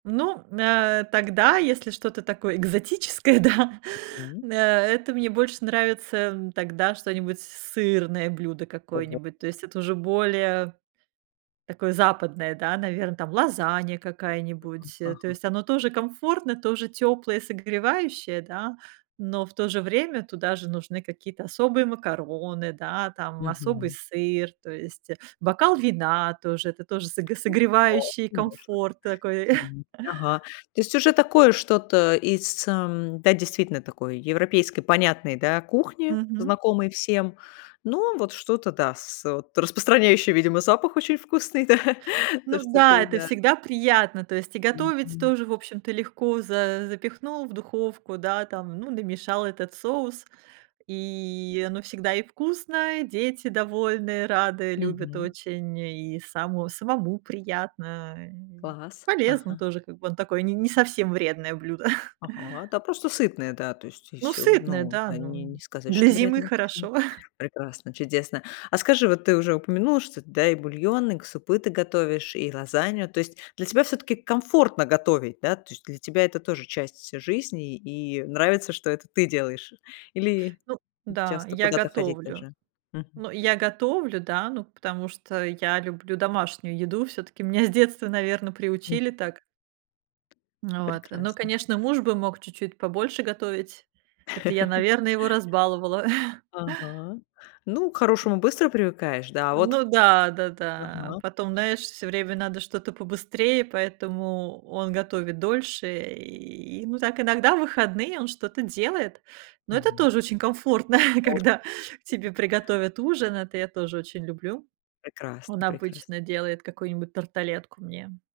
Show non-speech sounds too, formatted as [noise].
Ну, нэ тогда, если что-то такое экзотическое, да, Мгм. э, это мне больше нравится, м, тогда что-нибудь сырное блюдо Ого. какое-нибудь, то есть это уже более такое западное, да, наверно, там, лазанья Ага какая-нибудь, э, то ага. есть оно тоже комфортное, тоже тёплое, согревающее, да, но в то же время туда же нужны какие-то особые макароны, да, там, особый Мгм. сыр, то есть, э, бокал вина тоже, это тоже соге Ну да, согревающий конечно. комфорт такой. [chuckles] Мгм, ага. То есть уже такое что-то из, эм, да, действительно такой европейской понятной, да, кухни, Мгм. знакомой всем. Но вот что-то, да, с вот распространяющее, видимо, запах очень вкусный, да, [chuckles] то, Ну что да, ты, это да. всегда приятно, то есть и готовить Мгм. тоже, в общем-то, легко. За запихнул в духовку, да, там, ну, намешал этот соус, и оно всегда и вкусно, и дети довольные, рады, любят Мгм. очень, и само самому приятно. Класс. Полезно Ага. тоже, как бы он такой не не совсем вредное блюдо. [chuckles] Ага, да просто сытное, да, то есть и Ну, всё. сытное, Ну, да, они ну не сказать, для что зимы вредно. Почему? хорошо. [chuckles] Прекрасно, чудесно. А скажи, вот ты уже упомянула, что да, и бульон, и к супы ты готовишь, и лазанью. То есть для тебя все-таки комфортно готовить, да? То есть для тебя это тоже часть жизни, и нравится, что это ты делаешь, или Ну да, часто я куда-то ходить готовлю. даже. Мгм. Ну, я готовлю, да, ну, потому что я люблю домашнюю еду. Всё-таки меня с детства, наверно, Мгм. приучили так. Ну вот, ну, Прекрасно. конечно, муж бы мог чуть-чуть побольше готовить. Это я, [laughs] наверное, его разбаловала. [chuckles] Ага. Ну, к хорошему быстро привыкаешь. Да, а вот Ну к х да да да. Ага. Потом, знаешь, все время надо что-то побыстрее, поэтому он готовит дольше, и, ну, так, иногда в выходные он что-то делает, но это Мгм. тоже очень комфортно, [chuckles] О когда тебе приготовят ужин. Это я тоже очень люблю. Он Прекрасно прекрасно. обычно делает какую-нибудь тарталетку мне.